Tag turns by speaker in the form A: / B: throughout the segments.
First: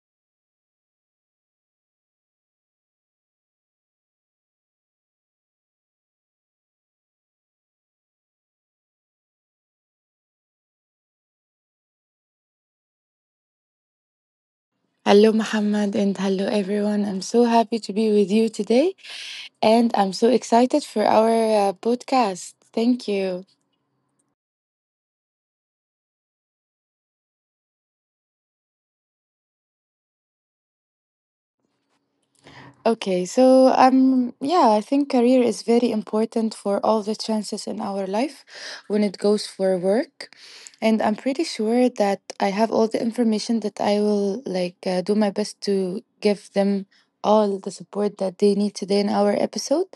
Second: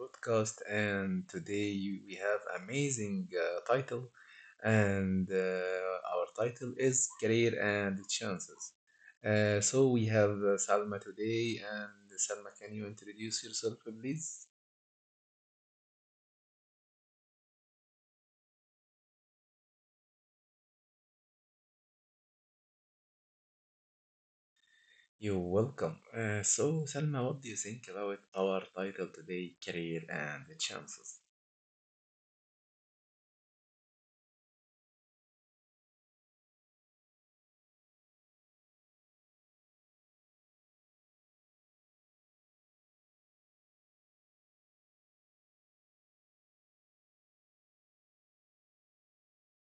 A: podcast, and today we have amazing title, and our title is Career and Chances. So we have Salma today, and Salma, can you introduce yourself, please?
B: Hello, Muhammad, and hello, everyone. I'm so happy to be with you today, and I'm so excited for our podcast. Thank you.
A: You're welcome. So, Salma, what do you think about our title today, Career and Chances?
B: Okay, so, I think career is very important for all the chances in our life when it goes for work, and I'm pretty sure that I have all the information that I will like do my best to give them all the support that they need today in our episode.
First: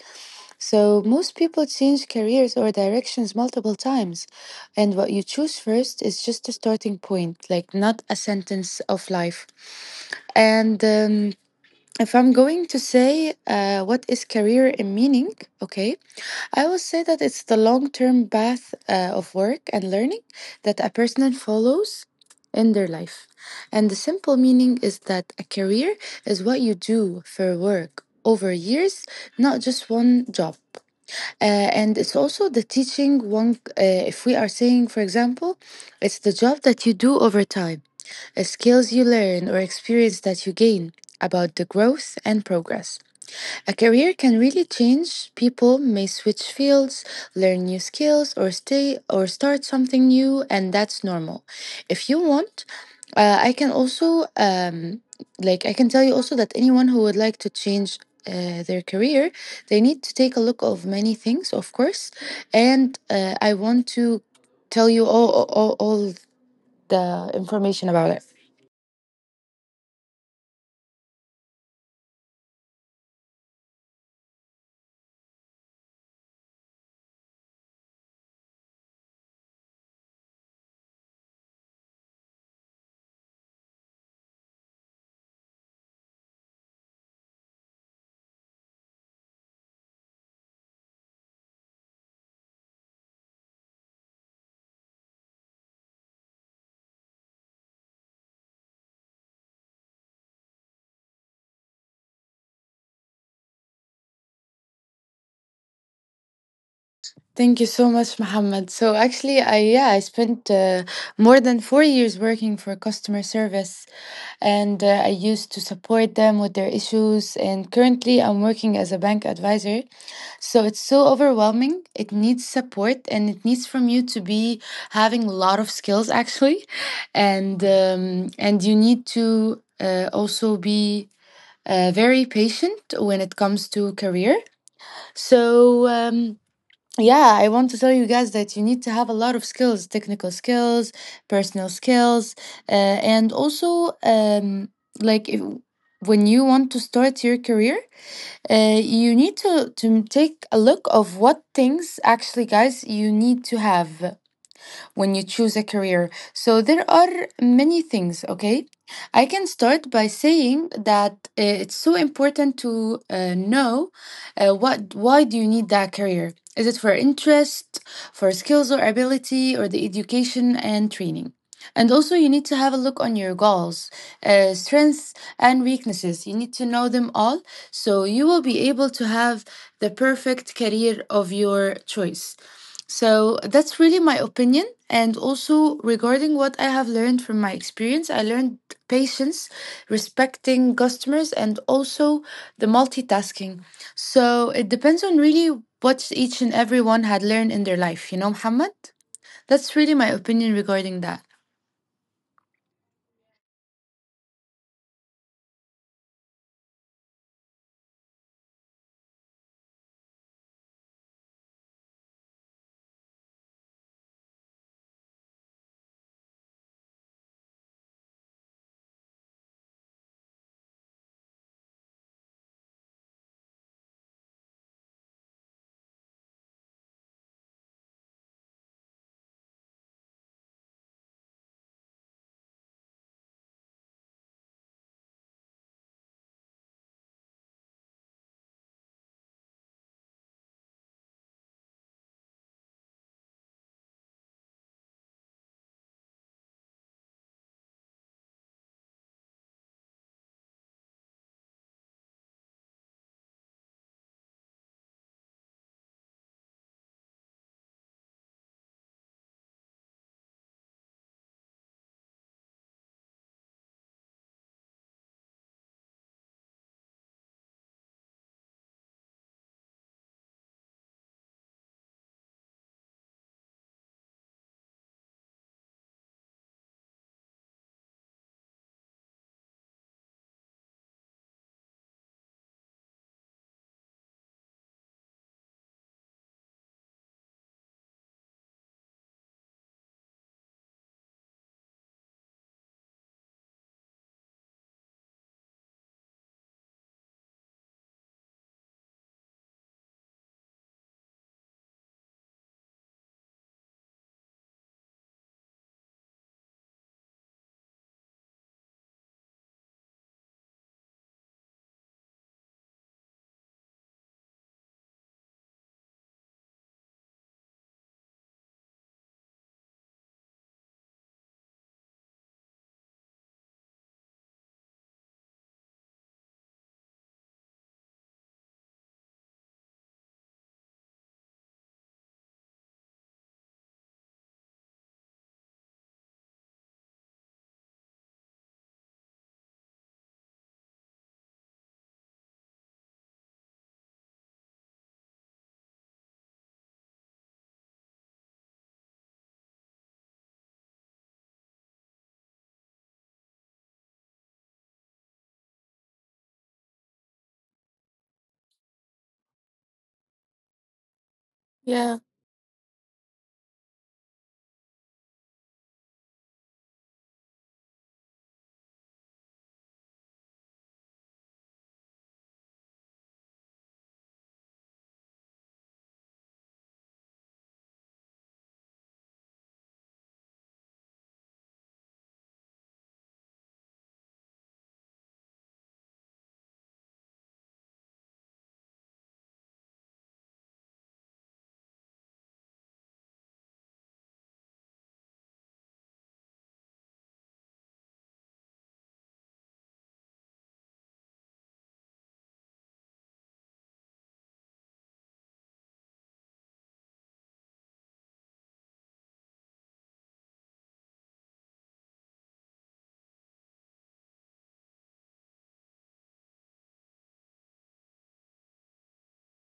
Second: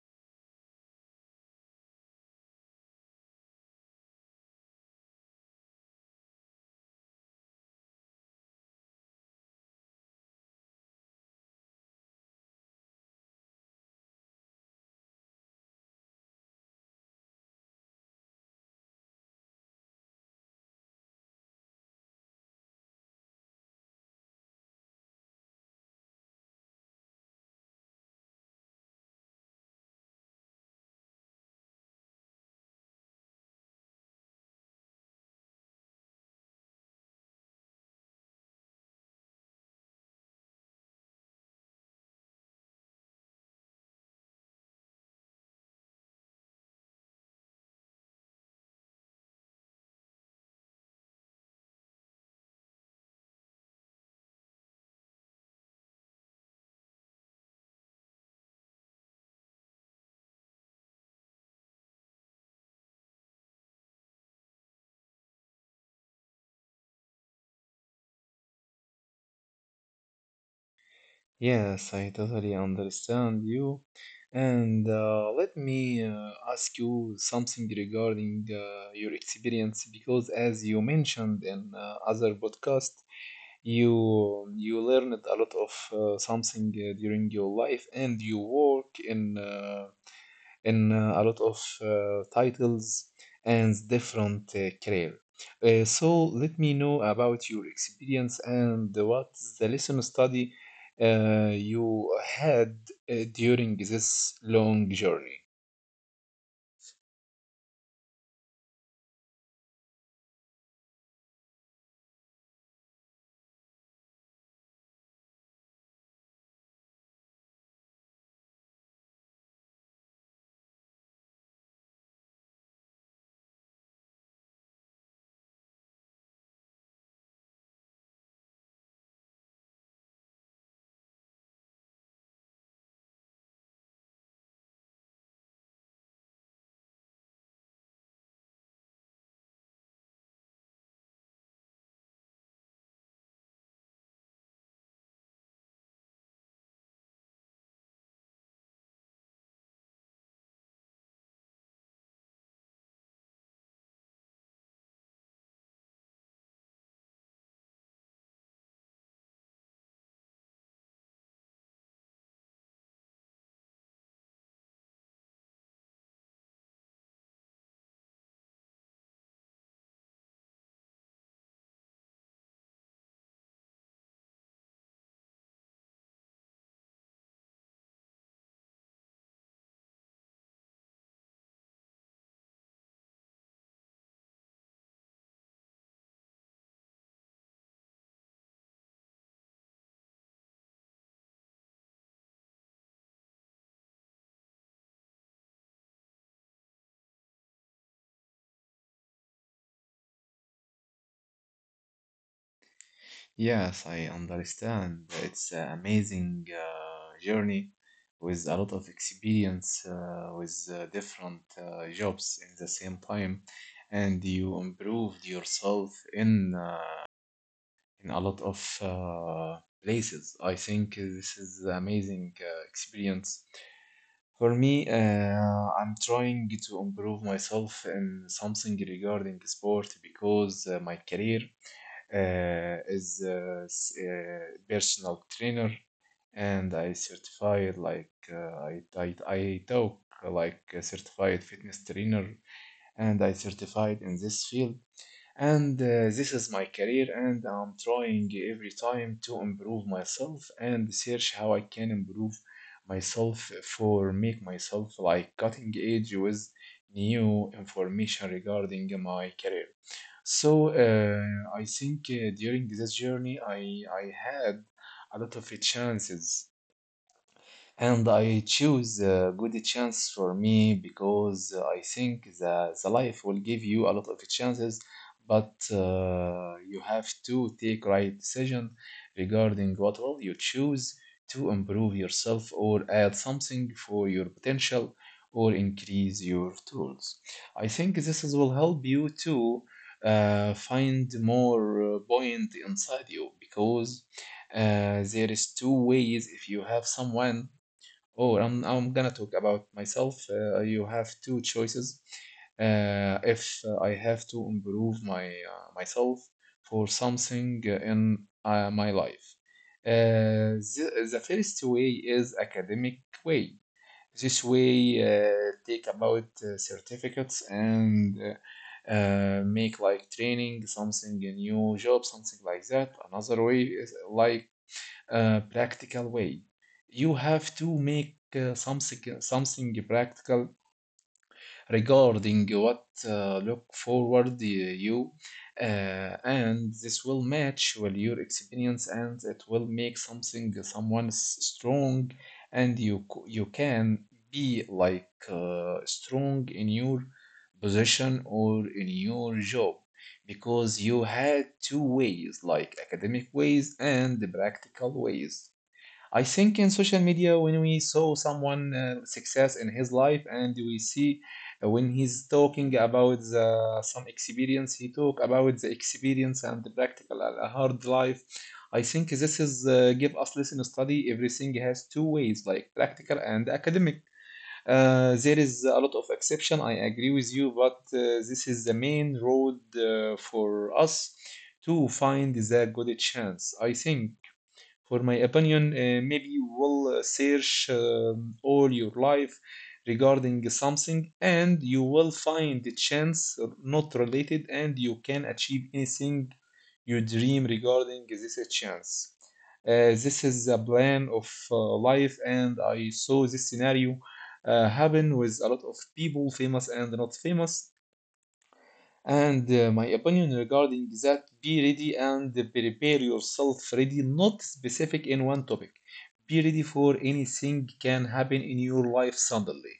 B: So most people change careers or directions multiple times, and what you choose first is just a starting point, like not a sentence of life, and. If I'm going to say what is career and meaning, okay, I will say that it's the long term path of work and learning that a person follows in their life. And the simple meaning is that a career is what you do for work over years, not just one job. Uh, and it's also the teaching one, if we are saying, for example, it's the job that you do over time, a skills you learn or experience that you gain about the growth and progress. A career can really change. People may switch fields, learn new skills or stay or start something new, and that's normal. If you want, I can also I can tell you also that anyone who would like to change their career, they need to take a look of many things, of course, and I want to tell you all the information about it.
A: Yes, I totally understand you. And let me ask you something regarding your experience because as you mentioned in other podcast, you learned a lot of something during your life and you work in a lot of titles and different career. So let me know about your experience and what's the lesson study you had during this long journey.
B: Thank you so much, Mohammed. So actually, I spent more than 4 years working for customer service, and I used to support them with their issues. And currently, I'm working as a bank advisor. So it's so overwhelming. It needs support, and it needs from you to be having a lot of skills actually, and you need to also be very patient when it comes to career. So. Um, yeah, I want to tell you guys that you need to have a lot of skills, technical skills, personal skills, and also like if, when you want to start your career, you need to take a look of what things actually, guys, you need to have when you choose a career. So there are many things, okay? I can start by saying that it's so important to know what, why do you need that career? Is it for interest, for skills or ability, or the education and training? And also, you need to have a look on your goals, strengths, and weaknesses. You need to know them all so you will be able to have the perfect career of your choice. So that's really my opinion. And also regarding what I have learned from my experience, I learned patience, respecting customers, and also the multitasking. So it depends on really what each and everyone had learned in their life, you know, Muhammad? That's really my opinion regarding that.
A: Yes, I understand. It's an amazing journey with a lot of experience with different jobs in the same time, and you improved yourself in a lot of places. I think this is amazing experience. For me, I'm trying to improve myself in something regarding sport because my career is personal trainer, and I certified like I talk like a certified fitness trainer, and I certified in this field and this is my career, and I'm trying every time to improve myself and search how I can improve myself for make myself like cutting edge with new information regarding my career. So I think during this journey I had a lot of chances, and I choose a good chance for me because I think that the life will give you a lot of chances, but you have to take right decision regarding what will you choose to improve yourself or add something for your potential or increase your tools. I think this is, will help you to find more point inside you because there is two ways if you have someone. Oh, I'm gonna talk about myself. You have two choices. If I have to improve my myself for something in my life, the first way is academic way. This way, take about certificates and make like training, something a new job, something like that. Another way is like practical way. You have to make something practical regarding what look forward you, uh, and this will match well your experience, and it will make something someone strong, and you can be like strong in your position or in your job because you had two ways like academic ways and the practical ways. I think in social media, when we saw someone success in his life, and we see when
B: Yeah.
A: he's talking about some experience, he talk about the experience and the practical and a hard life. I think this is give us lesson study. Everything has two ways, like practical and academic. There is a lot of exception. I agree with you, but this is the main road for us to find the good chance. I think. For my opinion, maybe you will search all your life regarding something, and you will find a chance not related, and you can achieve anything you dream regarding this chance. This is a plan of life, and I saw this scenario happen with a lot of people, famous and not famous. And my opinion regarding that, be ready and prepare yourself ready, not specific in one topic. Be ready for anything can happen in your life suddenly.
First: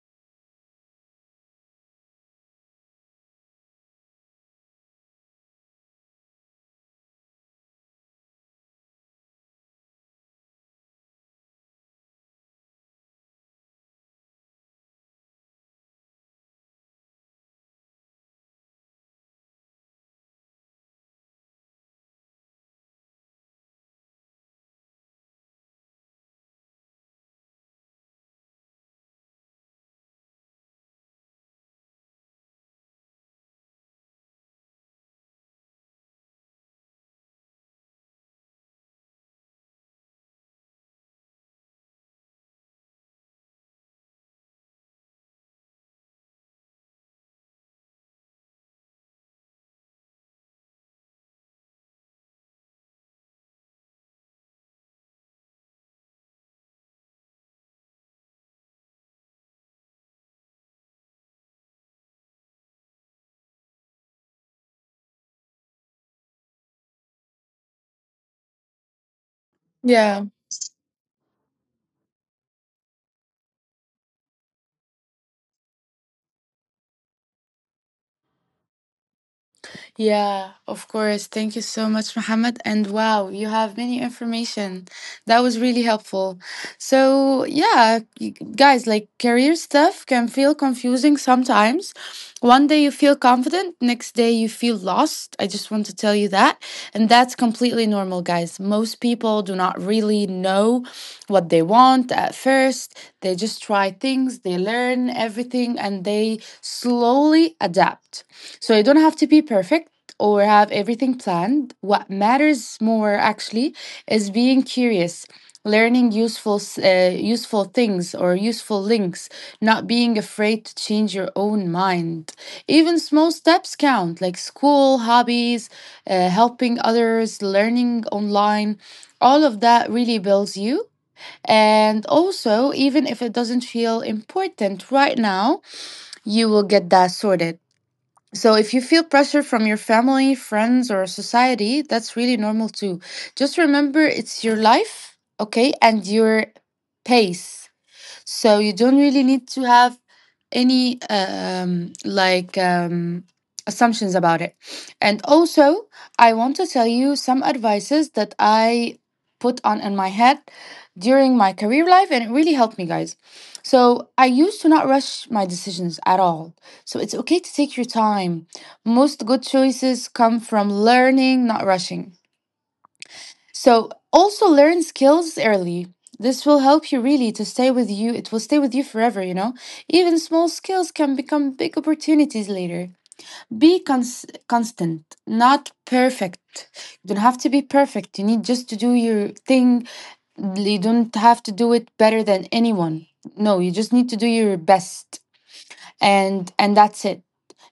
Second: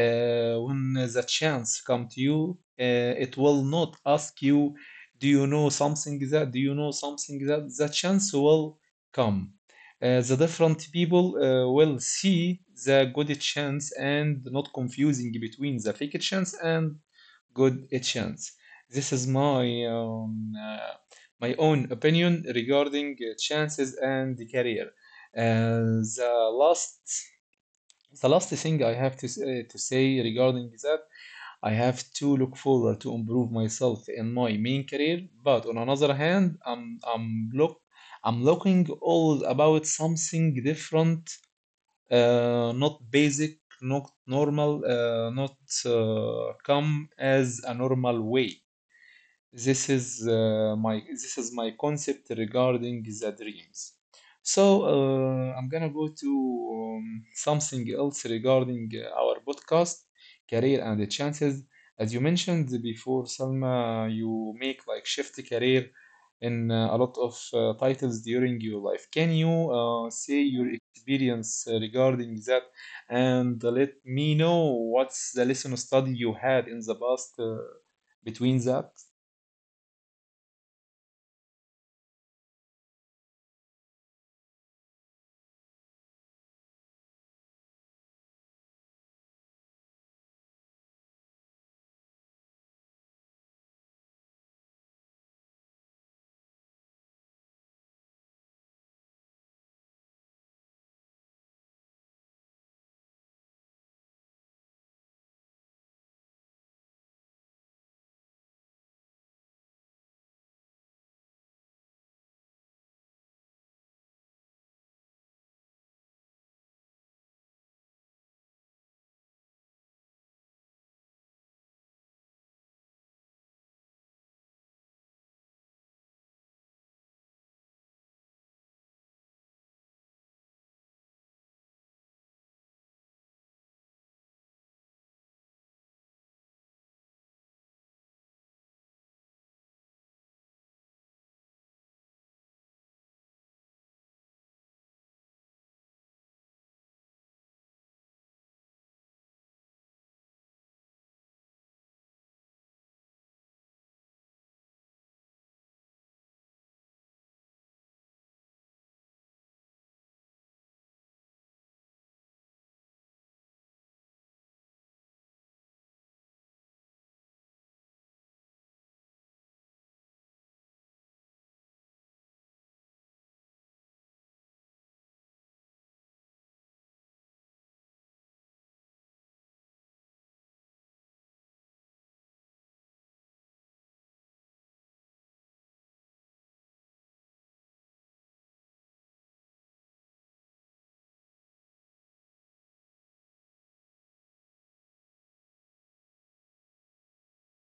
A: When the chance come to you, it will not ask you, do you know something that, do you know something that, the chance will come. The different people will see the good chance, and not confusing between the fake chance and good, chance. This is my my own opinion regarding chances and the career. Uh, the last the last thing I have to say regarding that, I have to look forward to improve myself in my main career. But on another hand, I'm look I'm looking all about something different, not basic, not normal, not come as a normal way. This is my concept regarding the dreams. So I'm gonna go to something else regarding our podcast, Career and the Chances. As you mentioned before, Salma, you make like shift career in a lot of titles during your life. Can you
B: Yeah.
A: say your experience regarding that, and let me know what's the lesson study you had in the past between that?
B: Yeah, of course. Thank you so much, Mohammed. And wow, you have many information. That was really helpful. So, yeah, guys, like career stuff can feel confusing sometimes. One day you feel confident, next day you feel lost. I just want to tell you that. And that's completely normal, guys. Most people do not really know what they want at first. They just try things, they learn everything, and they slowly adapt. So you don't have to be perfect or have everything planned. What matters more actually is being curious, learning useful things or useful links, not being afraid to change your own mind. Even small steps count, like school, hobbies, helping others, learning online. All of that really builds you. And also, even if it doesn't feel important right now, you will get that sorted. So, if you feel pressure from your family, friends, or society, that's really normal too. Just remember it's your life, okay, and your pace. So you don't really need to have any assumptions about it. And also, I want to tell you some advices that I put on in my head during my career life, and it really helped me, guys. So I used to not rush my decisions at all. So it's okay to take your time. Most good choices come from learning, not rushing. So also learn skills early. This will help you really to stay with you. It will stay with you forever, you know? Even small skills can become big opportunities later. Be constant, not perfect. You don't have to be perfect. You need just to do your thing. You don't have to do it better than anyone. No, you just need to do your best, and that's it.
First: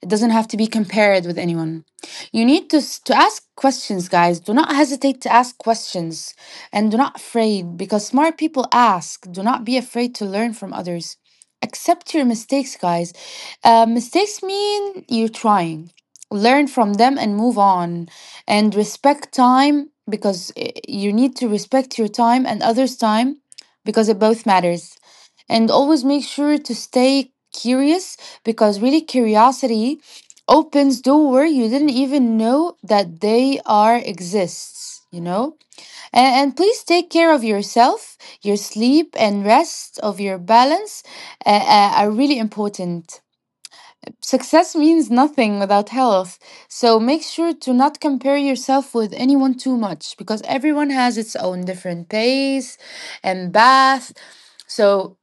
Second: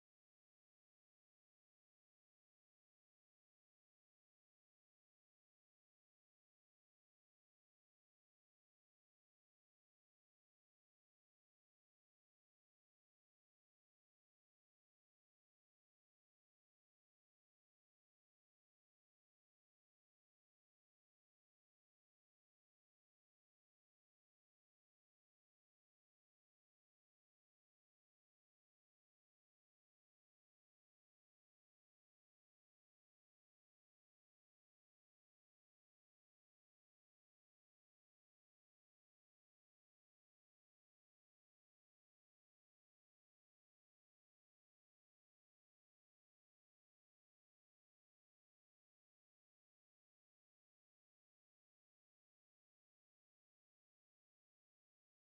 B: It doesn't have to be compared with anyone. You need to ask questions, guys. Do not hesitate to ask questions, and do not afraid, because smart people ask. Do not be afraid to learn from others. Accept your mistakes, guys. Mistakes mean you're trying. Learn from them and move on. And respect time, because you need to respect your time and others time, because it both matters. And always make sure to stay curious, because really curiosity opens door you didn't even know that they are exists, you know? And please take care of yourself. Your sleep and rest of your balance are really important. Success means nothing without health. So make sure to not compare yourself with anyone too much, because everyone has its own different pace and path. So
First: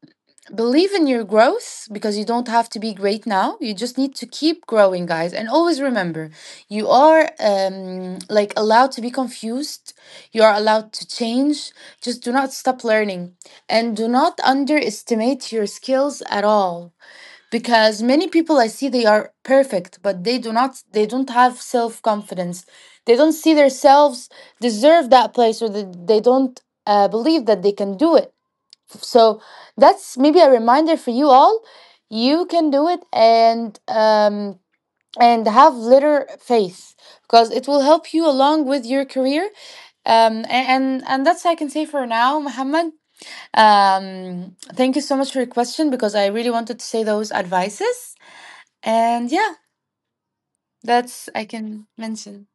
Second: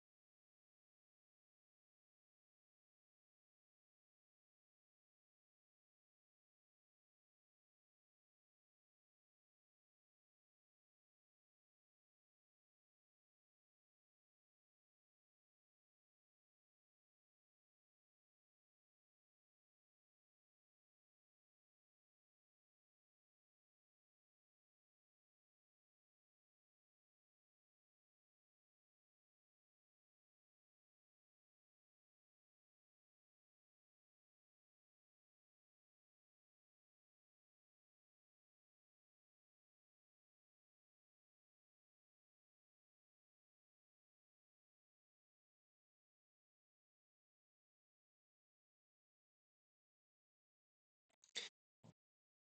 B: believe in your growth, because you don't have to be great now. You just need to keep growing, guys. And always remember, you are like allowed to be confused. You are allowed to change. Just do not stop learning, and do not underestimate your skills at all, because many people I see they are perfect, but they do not they don't have self confidence. They don't see themselves deserve that place, or they don't believe that they can do it. So that's maybe a reminder for you all. You can do it, and and have little faith, because it will help you along with your career. And that's I can say for now, Muhammad. Thank you so much for your question, because I really wanted to say those advices, and yeah, that's I can mention.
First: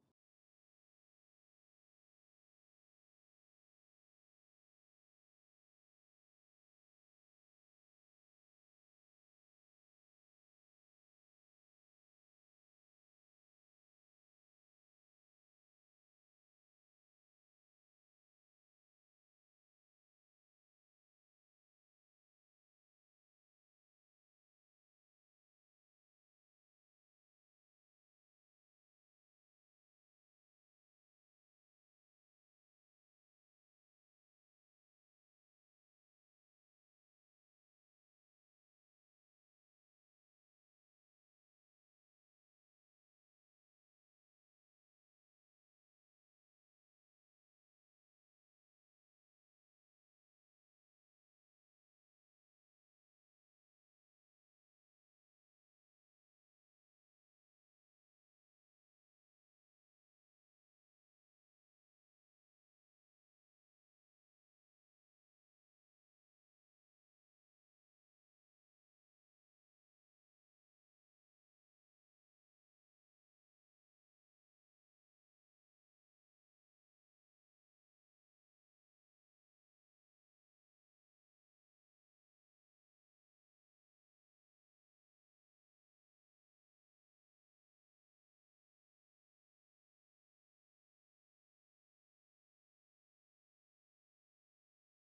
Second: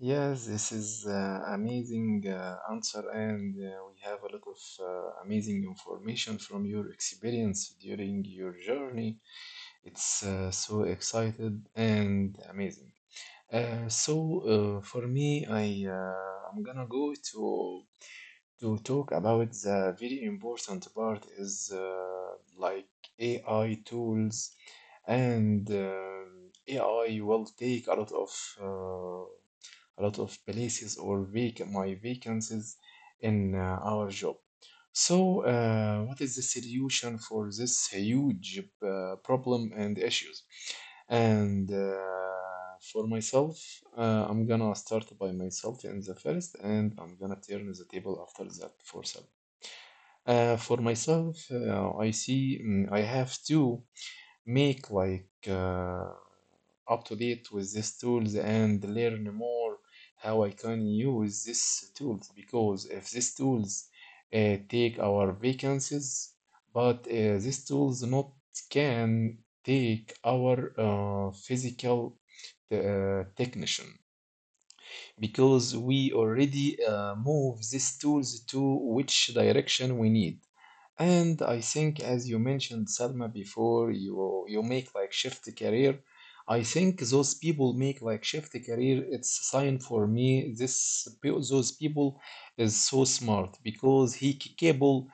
A: Yes, this is amazing answer, and we have a lot of amazing information from your experience during your journey. It's so excited and amazing. So for me, I'm gonna go to talk about the very important part is like AI tools, and AI will take uh, a lot of places or my vacancies in our job. So, what is the solution for this huge problem and issues? And for myself, I'm gonna start by myself in the first, and I'm gonna turn the table after that for some. For myself, I see I have to make like up to date with these tools and learn more how I can use these tools, because if these tools take our vacancies, but these tools not can take our physical technician, because we already move these tools to which direction we need. And I think, as you mentioned, Salma, before, you make like shift career, I think those people make like shift career. It's a sign for me. Those people is so smart because he capable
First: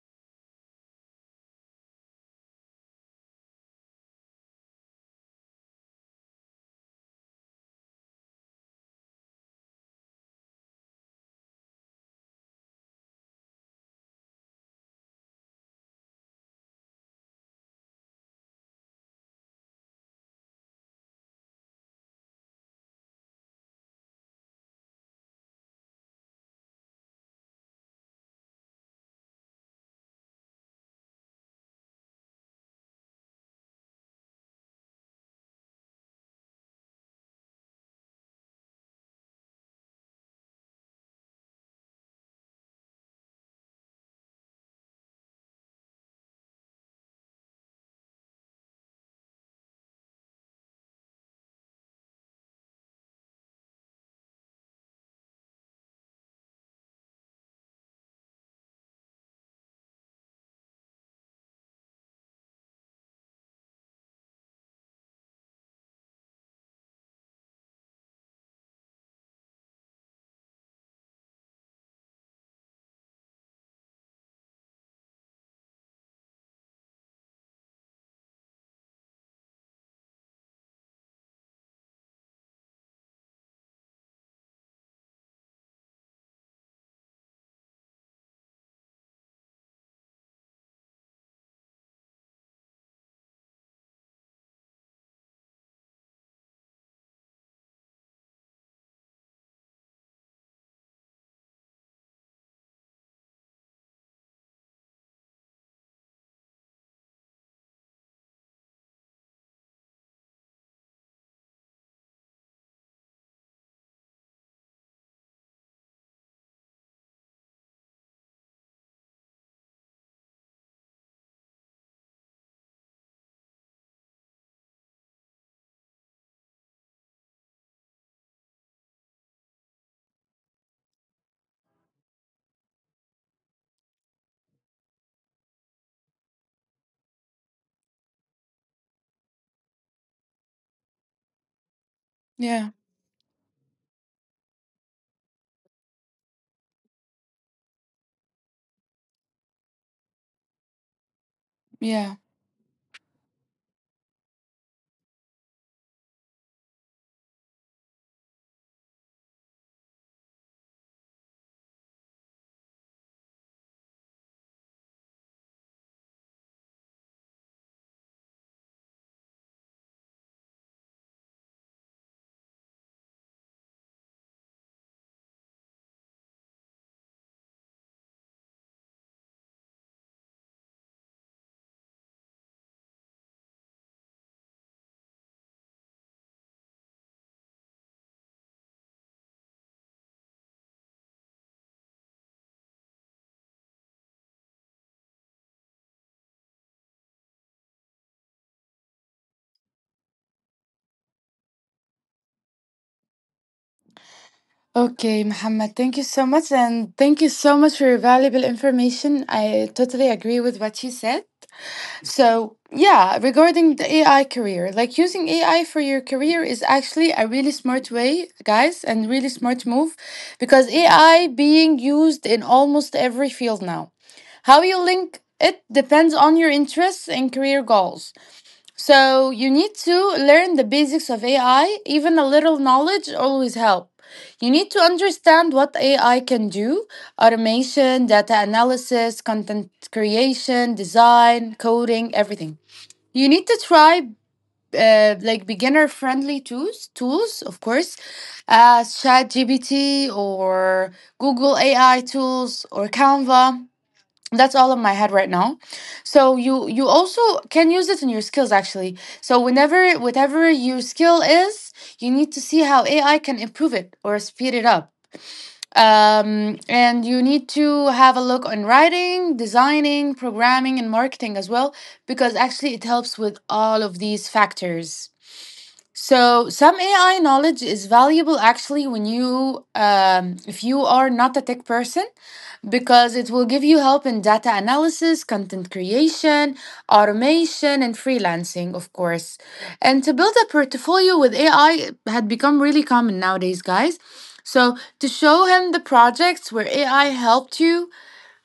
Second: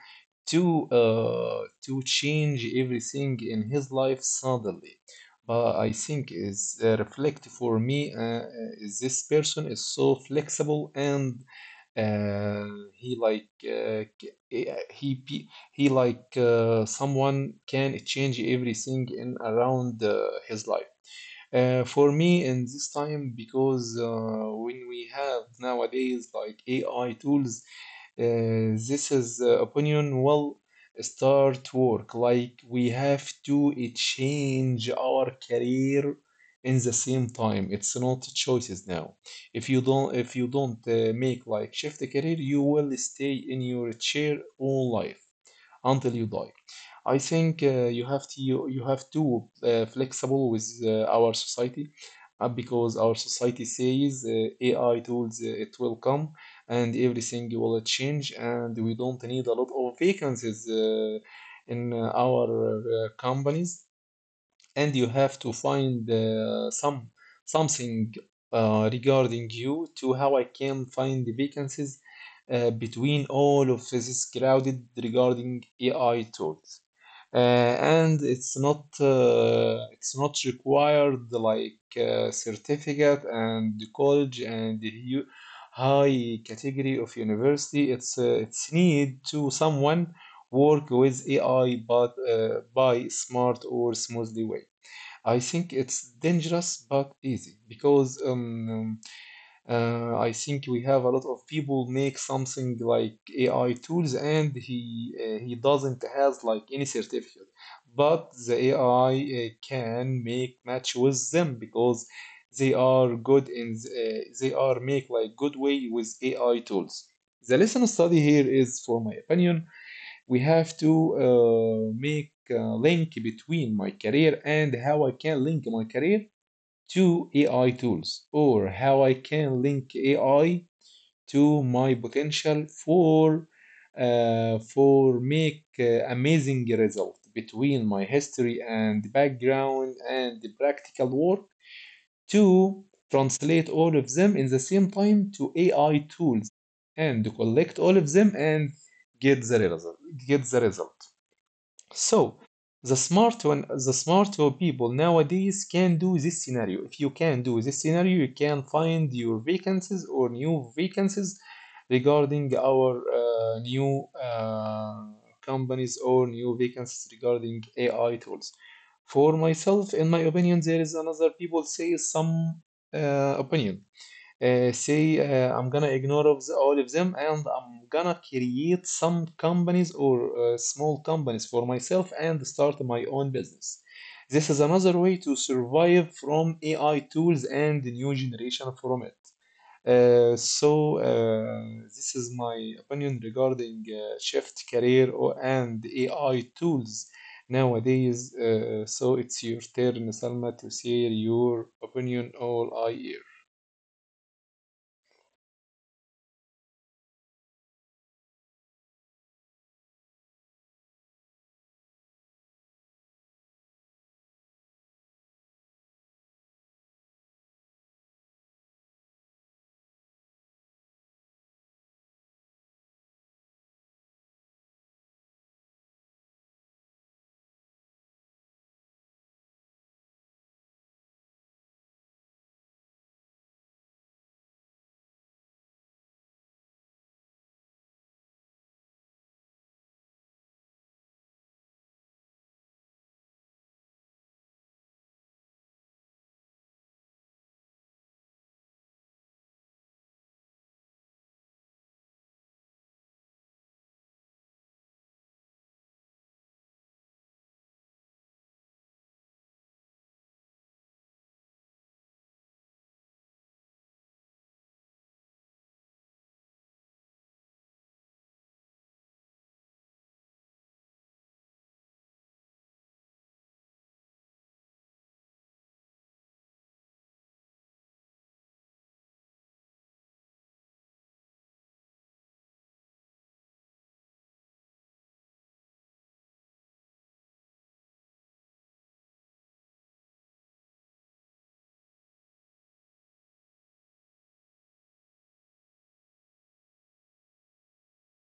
A: to change everything in his life suddenly. But I think is reflect for me, is this person is so flexible, and uh, he like c- eh, he pe- he like someone can change everything in around his life. For me in this time, because when we have nowadays like AI tools, this is opinion will start work, like we have to change our career in the same time. It's not choices now. If you don't make like shift the career, you will stay in your chair all life until you die. I think you have to flexible with our society, because our society says AI tools it will come and everything will change, and we don't need a lot of vacancies in our companies, and you have to find something regarding you to how I can find the vacancies between all of this crowded regarding AI tools. And it's not required like certificate and the college and high category of university. It's need to someone work with AI but by smart or smoothly way. I think it's dangerous but easy because I think we have a lot of people make something like AI tools, and he doesn't has like any certificate, but the AI can make match with them because they are good in they are make like good way with AI tools. The lesson study here is, for my opinion, we have to make a link between my career and how I can link my career to AI tools, or how I can link AI to my potential for make amazing result between my history and background and the practical work,
B: Yeah.
A: to translate all of them in the same time to AI tools, and collect all of them, and get the result, get the result.
B: Yeah.
A: So the smart one, the smart people nowadays can do this scenario. If you can do this scenario, you can find your vacancies or new vacancies regarding our new companies or new vacancies regarding AI tools. For myself, in my opinion, there is another people say some opinion say, I'm gonna ignore all of them and I'm gonna create some companies or small companies for myself and start my own business. This is another way to survive from AI tools and the new generation from it. So this is my opinion regarding shift career and AI tools nowadays. So it's your turn, Salma, to share your opinion or I
B: Okay, Muhammad, thank you so much. And thank you so much for your valuable information. I totally agree with what you said. So, yeah, regarding the AI career, like using AI for your career is actually a really smart way, guys, and really smart move, because AI being used in almost every field now. How you link it depends on your interests and career goals. So, you need to learn the basics of AI, even a little knowledge always help. You need to understand what AI can do: automation, data analysis, content creation, design, coding, everything. You need to try like beginner friendly tools, of course, ChatGPT or Google AI tools or Canva. That's all in my head right now. So you also can use it in your skills actually. So whenever whatever your skill is, you need to see how AI can improve it or speed it up. And you need to have a look on writing, designing, programming, and marketing as well, because actually it helps with all of these factors. So some AI knowledge is valuable actually when you if you are not a tech person, because it will give you help in data analysis, content creation, automation and freelancing, of course. And to build a portfolio with AI had become really common nowadays, guys. So to show him the projects where AI helped you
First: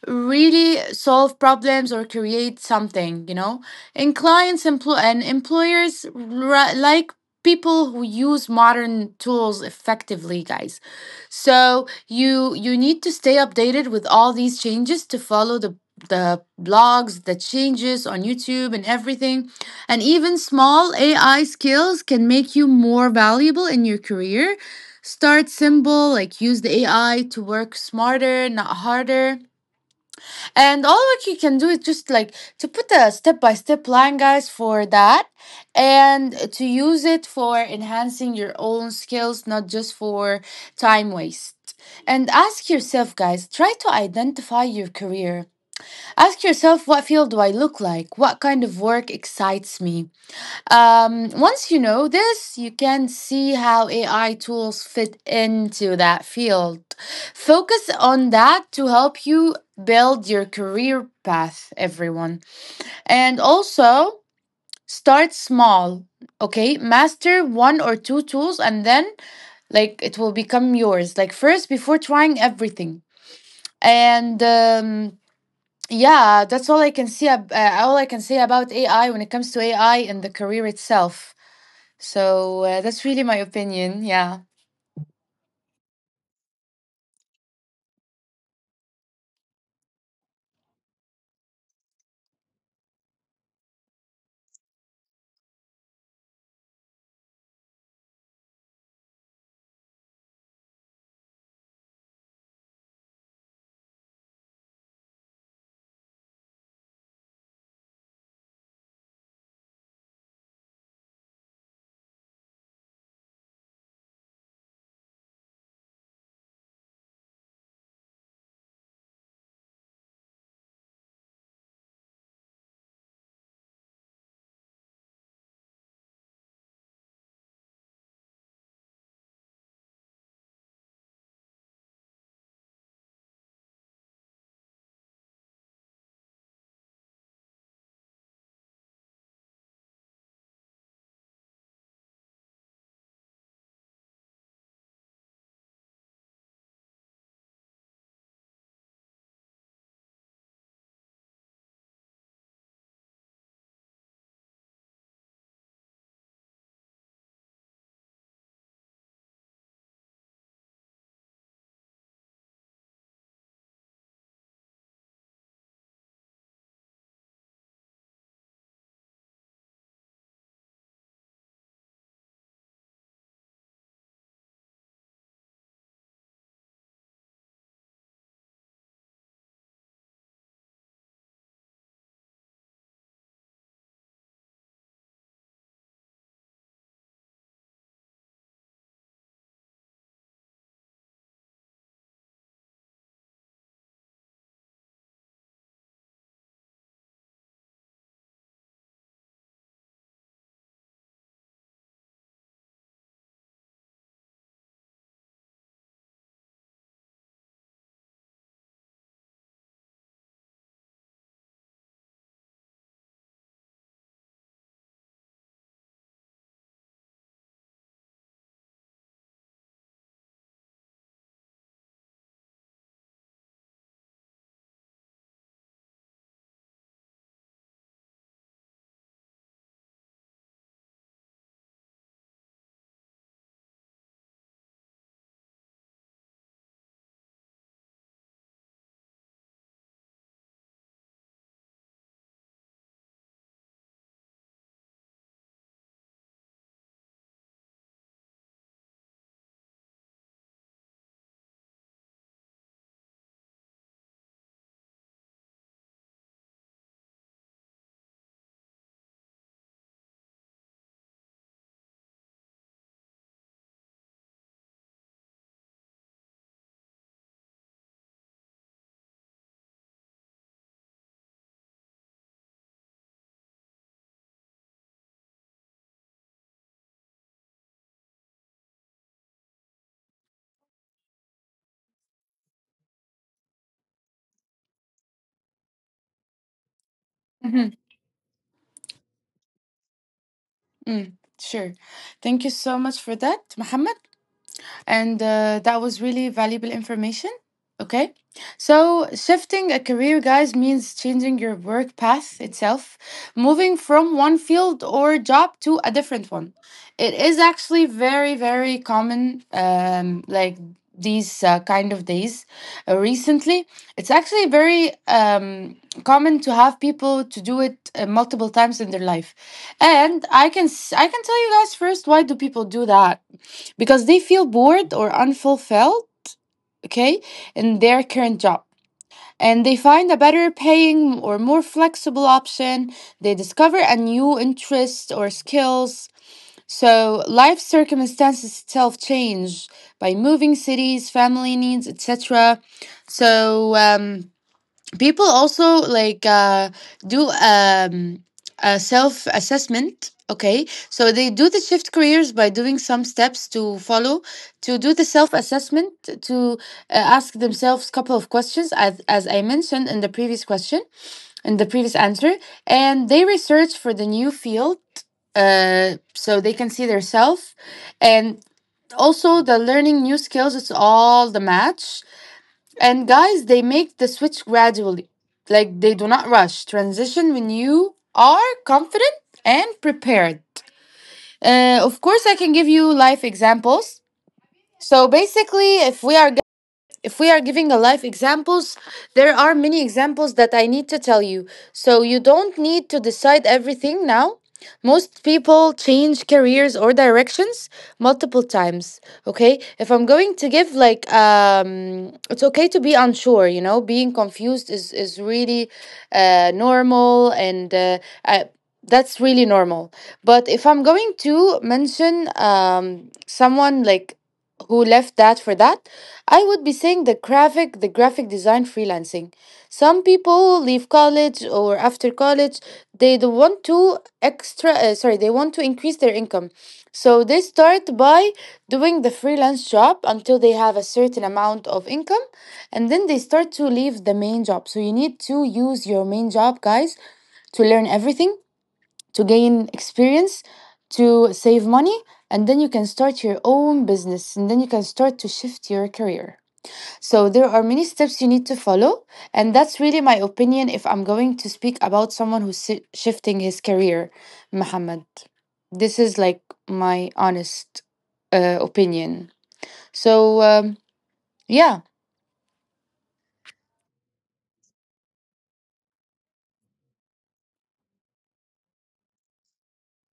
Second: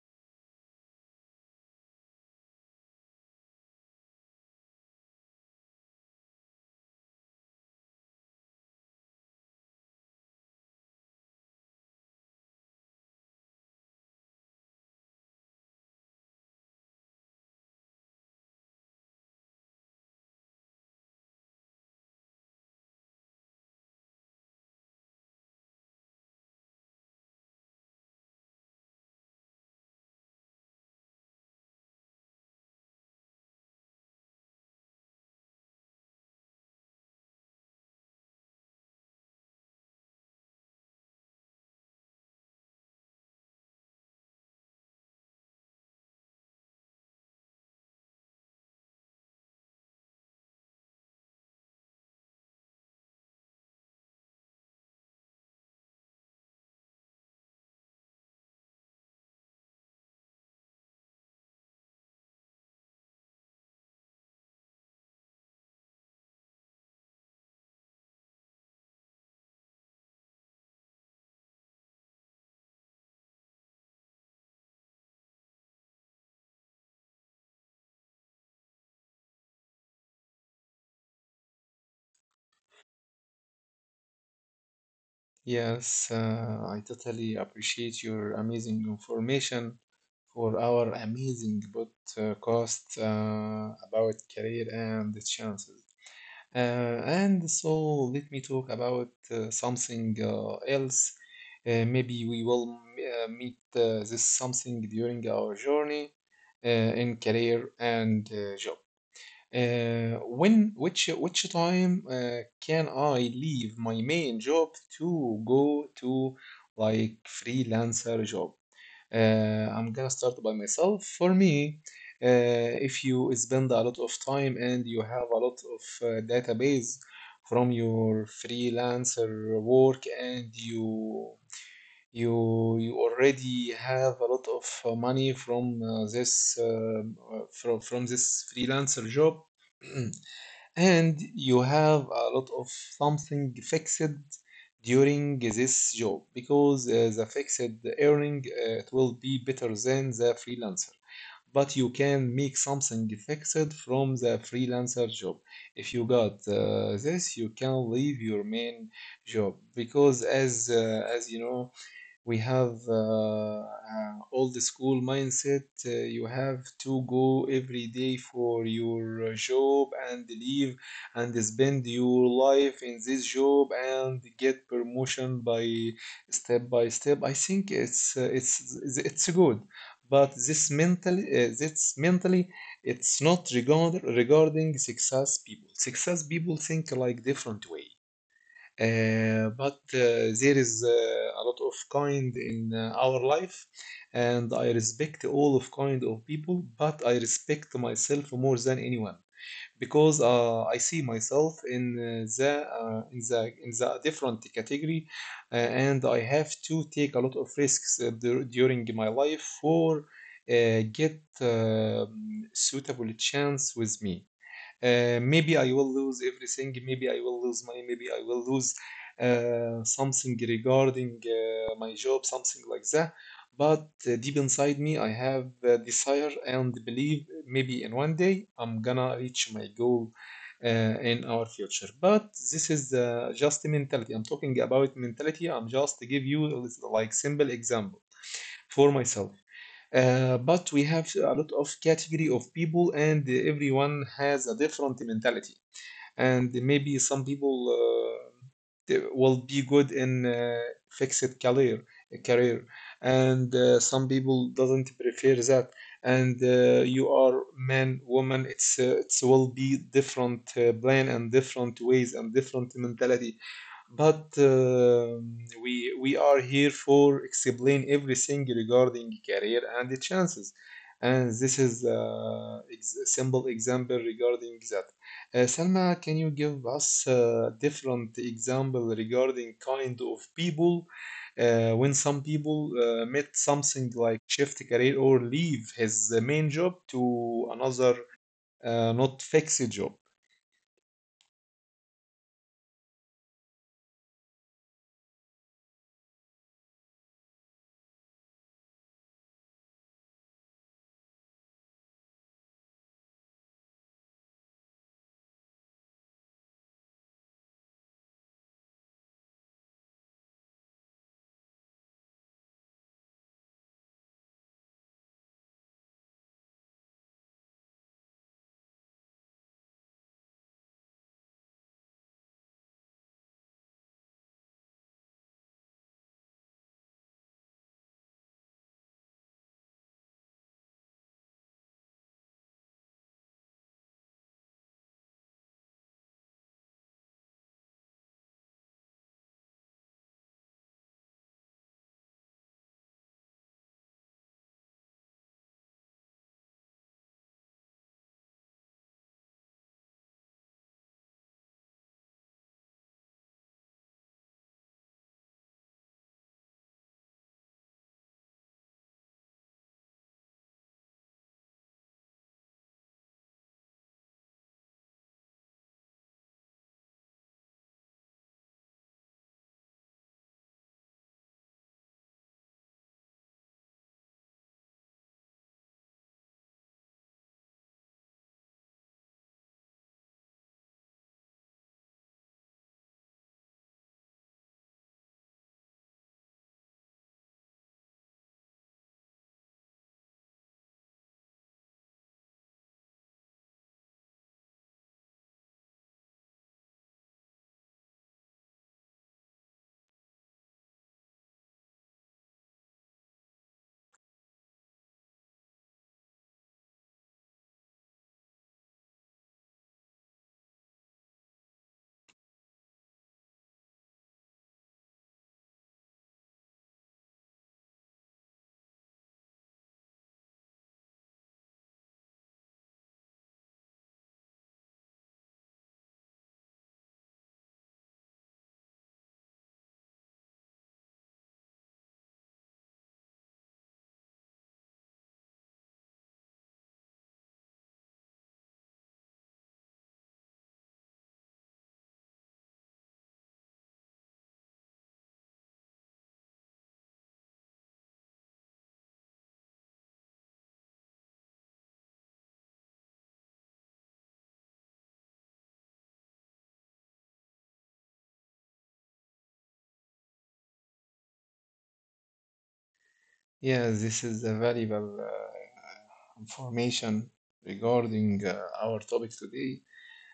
B: really solve problems or create something, you know, and and like people who use modern tools effectively, guys. So you need to stay updated with all these changes, to follow the blogs, the changes on YouTube and everything. And even small AI skills can make you more valuable in your career. Start simple, like use the AI to work smarter, not harder. And all what you can do is just like to put a step by step plan, guys, for that, and to use it for enhancing your own skills, not just for time waste. And ask yourself, guys, try to identify your career. Ask yourself, what field do I look like? What kind of work excites me? Once you know this, you can see how AI tools fit into that field. Focus on that to help you build your career path, everyone. And also, start small, okay? Master one or two tools and then like it will become yours like first before trying everything and yeah that's all I can see ab- all I can say about ai when it comes to ai and the career itself so that's really my opinion. Yeah.
A: Yes, I totally appreciate your amazing information for our amazing podcast about career and the chances. Uh, and so let me talk about something else. Maybe we will meet this something during our journey uh, in career and job. When which time can I leave my main job to go to like freelancer job? I'm gonna start by myself. For me, if you spend a lot of time and you have a lot of database from your freelancer work and you already have a lot of money from this from this freelancer job. And you have a lot of something fixed during this job because the fixed earning it will be better than the freelancer, but you can make something fixed from the freelancer job. If you got this, you can leave your main job because as you know, we have all the school mindset. You have to go every day for your job and leave and spend your life in this job and get promotion by step by step. I think it's good, but this mentally this mentally, it's not regarding success people. Success people think like different way. But there is a lot of kind in our life, and I respect all of kind of people, but I respect myself more than anyone because I see myself in the in the in the different category, and I have to take a lot of risks during my life for get suitable chance with me. Maybe I will lose everything. Maybe I will lose money. Maybe I will lose something regarding my job, something like that. But deep inside me, I have the desire and believe maybe in one day I'm gonna reach my goal uh, in our future. But this is just mentality. I'm talking about mentality. I'm just give you like simple example for myself. But we have a lot of category of people and everyone has a different mentality, and maybe some people they will be good in fixed career. And some people doesn't prefer that, and you are man woman, it's will be different plan and different ways and different mentality. But we are here for explain everything regarding career and the chances, and this is a ex simple example regarding that. Salma, can you give us a different example regarding kind of people when some people met something like shift career or leave his main job to
B: Mhm.
A: another not fixed job?
B: Mm, sure. Thank you so much for that, Mohammed. And that was really valuable information. Okay. So, shifting a career, guys, means changing your work path itself, moving from one field or job to a different one. It is actually very, very common, like these kind of days recently. It's actually very common to have people to do it multiple times in their life. And I can tell you guys first, why do people do that? Because they feel bored or unfulfilled, okay, in their current job. And they find a better paying or more flexible option. They discover a new interest or skills. So life circumstances itself change by moving cities, family needs, etc. So people also like do a self assessment. Okay, so they do the shift careers by doing some steps to follow, to do the self assessment, to ask themselves couple of questions, as I mentioned in the previous question, in the previous answer. And they research for the new field, so they can see their self. And also the learning new skills, it's all the match. And guys, they make the switch gradually. Like, they do not rush. Transition when you are confident and prepared. Of course, I can give you life examples. So basically, if we are giving a life examples, there are many examples that I need to tell you. So you don't need to decide everything now. Most people change careers or directions multiple times. Okay, if I'm going to give like it's okay to be unsure. You know, being confused is really normal, and I, that's really normal. But if I'm going to mention someone like who left that for that, I would be saying the graphic design freelancing. Some people leave college or after college, they don't want to extra, sorry, they want to increase their income. So they start by doing the freelance job until they have a certain amount of income, and then they start to leave the main job. So you need to use your main job, guys, to learn everything, to gain experience, to save money, and then you can start your own business, and then you can start to shift your career. So there are many steps you need to follow, and that's really my opinion if I'm going to speak about shifting his career, Muhammad. This is like my honest opinion. So yeah.
A: Yeah, this is a valuable information regarding our topic today,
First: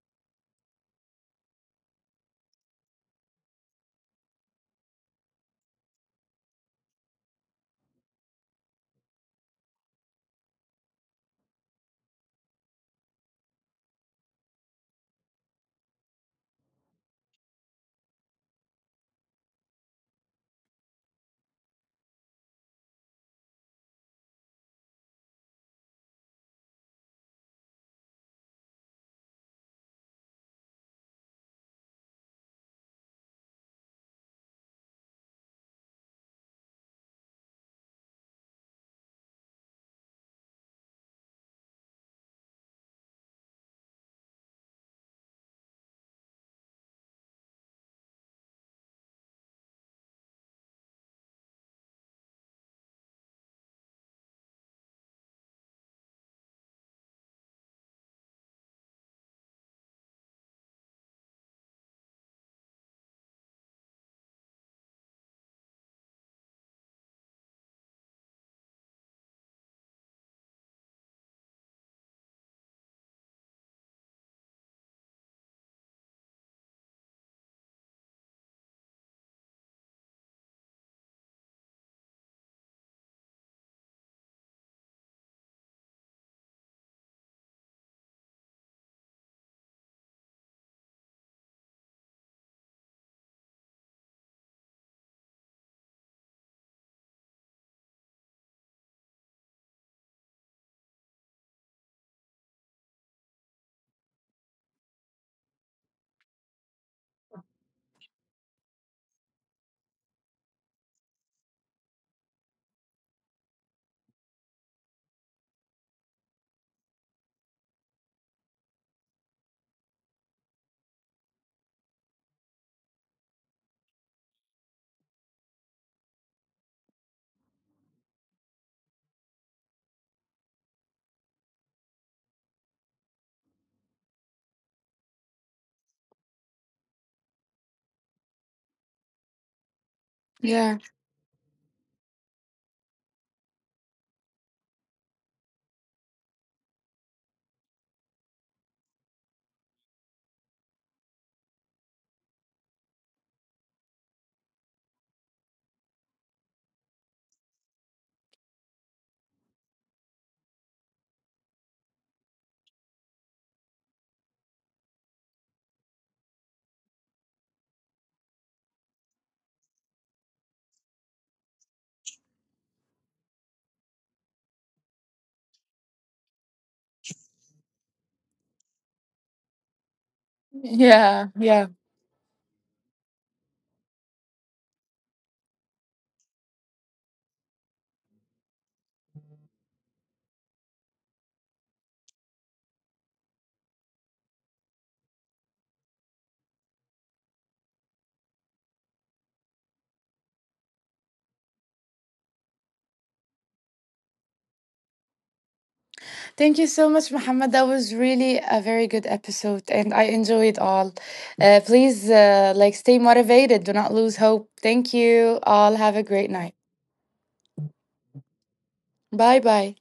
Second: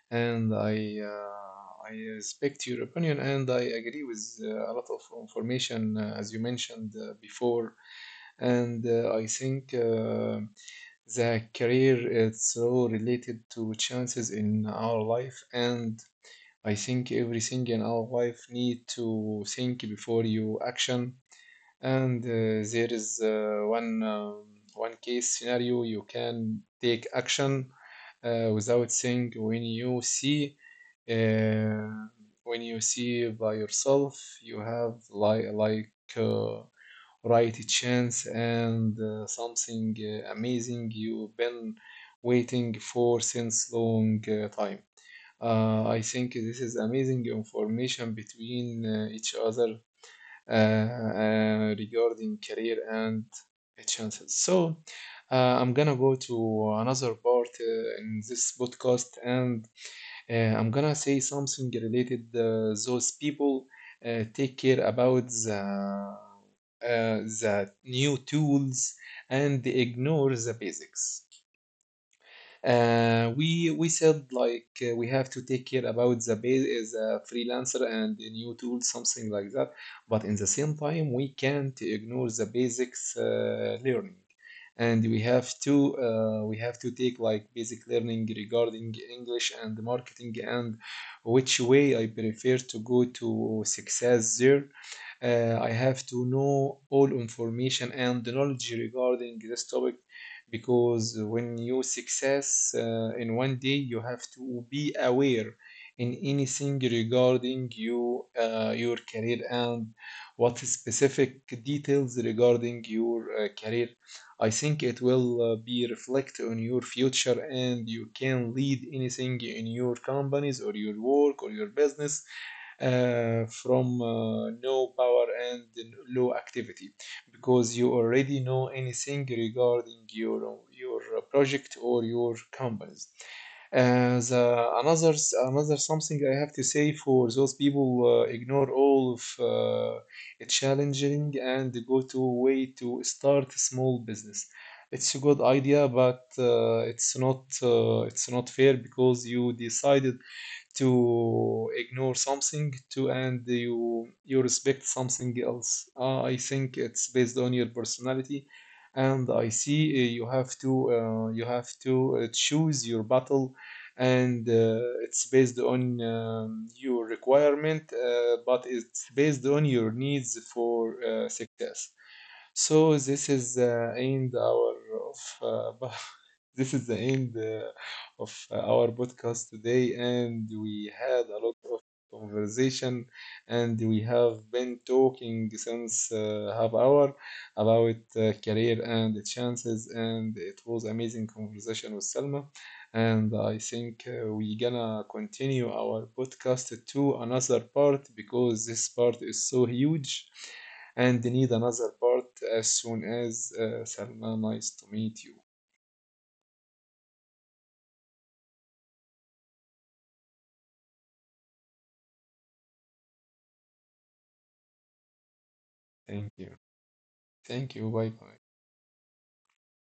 A: and I respect your opinion, and I agree with a lot of information as you mentioned before, and I think the career is so related to chances in our life, and I think everything in our life need to think before you action. And there is one one case scenario you can take action without saying when you see uh, when you see by yourself you have right chance and something amazing you've been waiting for since long time. I think this is amazing information between each other uh, regarding career and chances. So I'm gonna go to another part in this podcast, and I'm gonna say something related those people take care about the new tools and ignore the basics. We said like we have to take care about the base is a freelancer and the new tools, something like that. But in the same time, we can't ignore the basics learning, and we have to we have to take like basic learning regarding English and marketing and which way I prefer to go to success there. I have to know all information and the knowledge regarding this topic because when you success in one day you have to be aware in anything regarding you your career and what specific details regarding your career. I think it will be reflect on your future and you can lead anything in your companies or your work or your business from no power and low activity because you already know anything regarding your project or your companies. As Another something I have to say for those people ignore all of it
B: Yeah,
A: challenging and go to way to start a small business. It's a good idea, but uh, it's not it's not fair because you decided to ignore something to, and you respect something else. I think it's based on your personality, and I see you have to choose your battle, and it's based on your requirement, but it's based on your needs for success. So this is the end our of this is the end of our podcast today, and we had
B: yeah,
A: a lot
B: yeah.
A: of conversation, and we have been talking since half hour about career and the chances, and it was amazing conversation with Selma. And I think we gonna continue our podcast to another part because this part is so huge and need another part as soon as Salma, nice to meet you.
B: Thank you so much, Muhammad. That was really a very good episode, and I enjoyed all. Please, like, stay motivated. Do not lose hope. Thank you all. Have a great
A: Thank
B: night.
A: you. Thank you. Bye bye.
B: Bye, bye.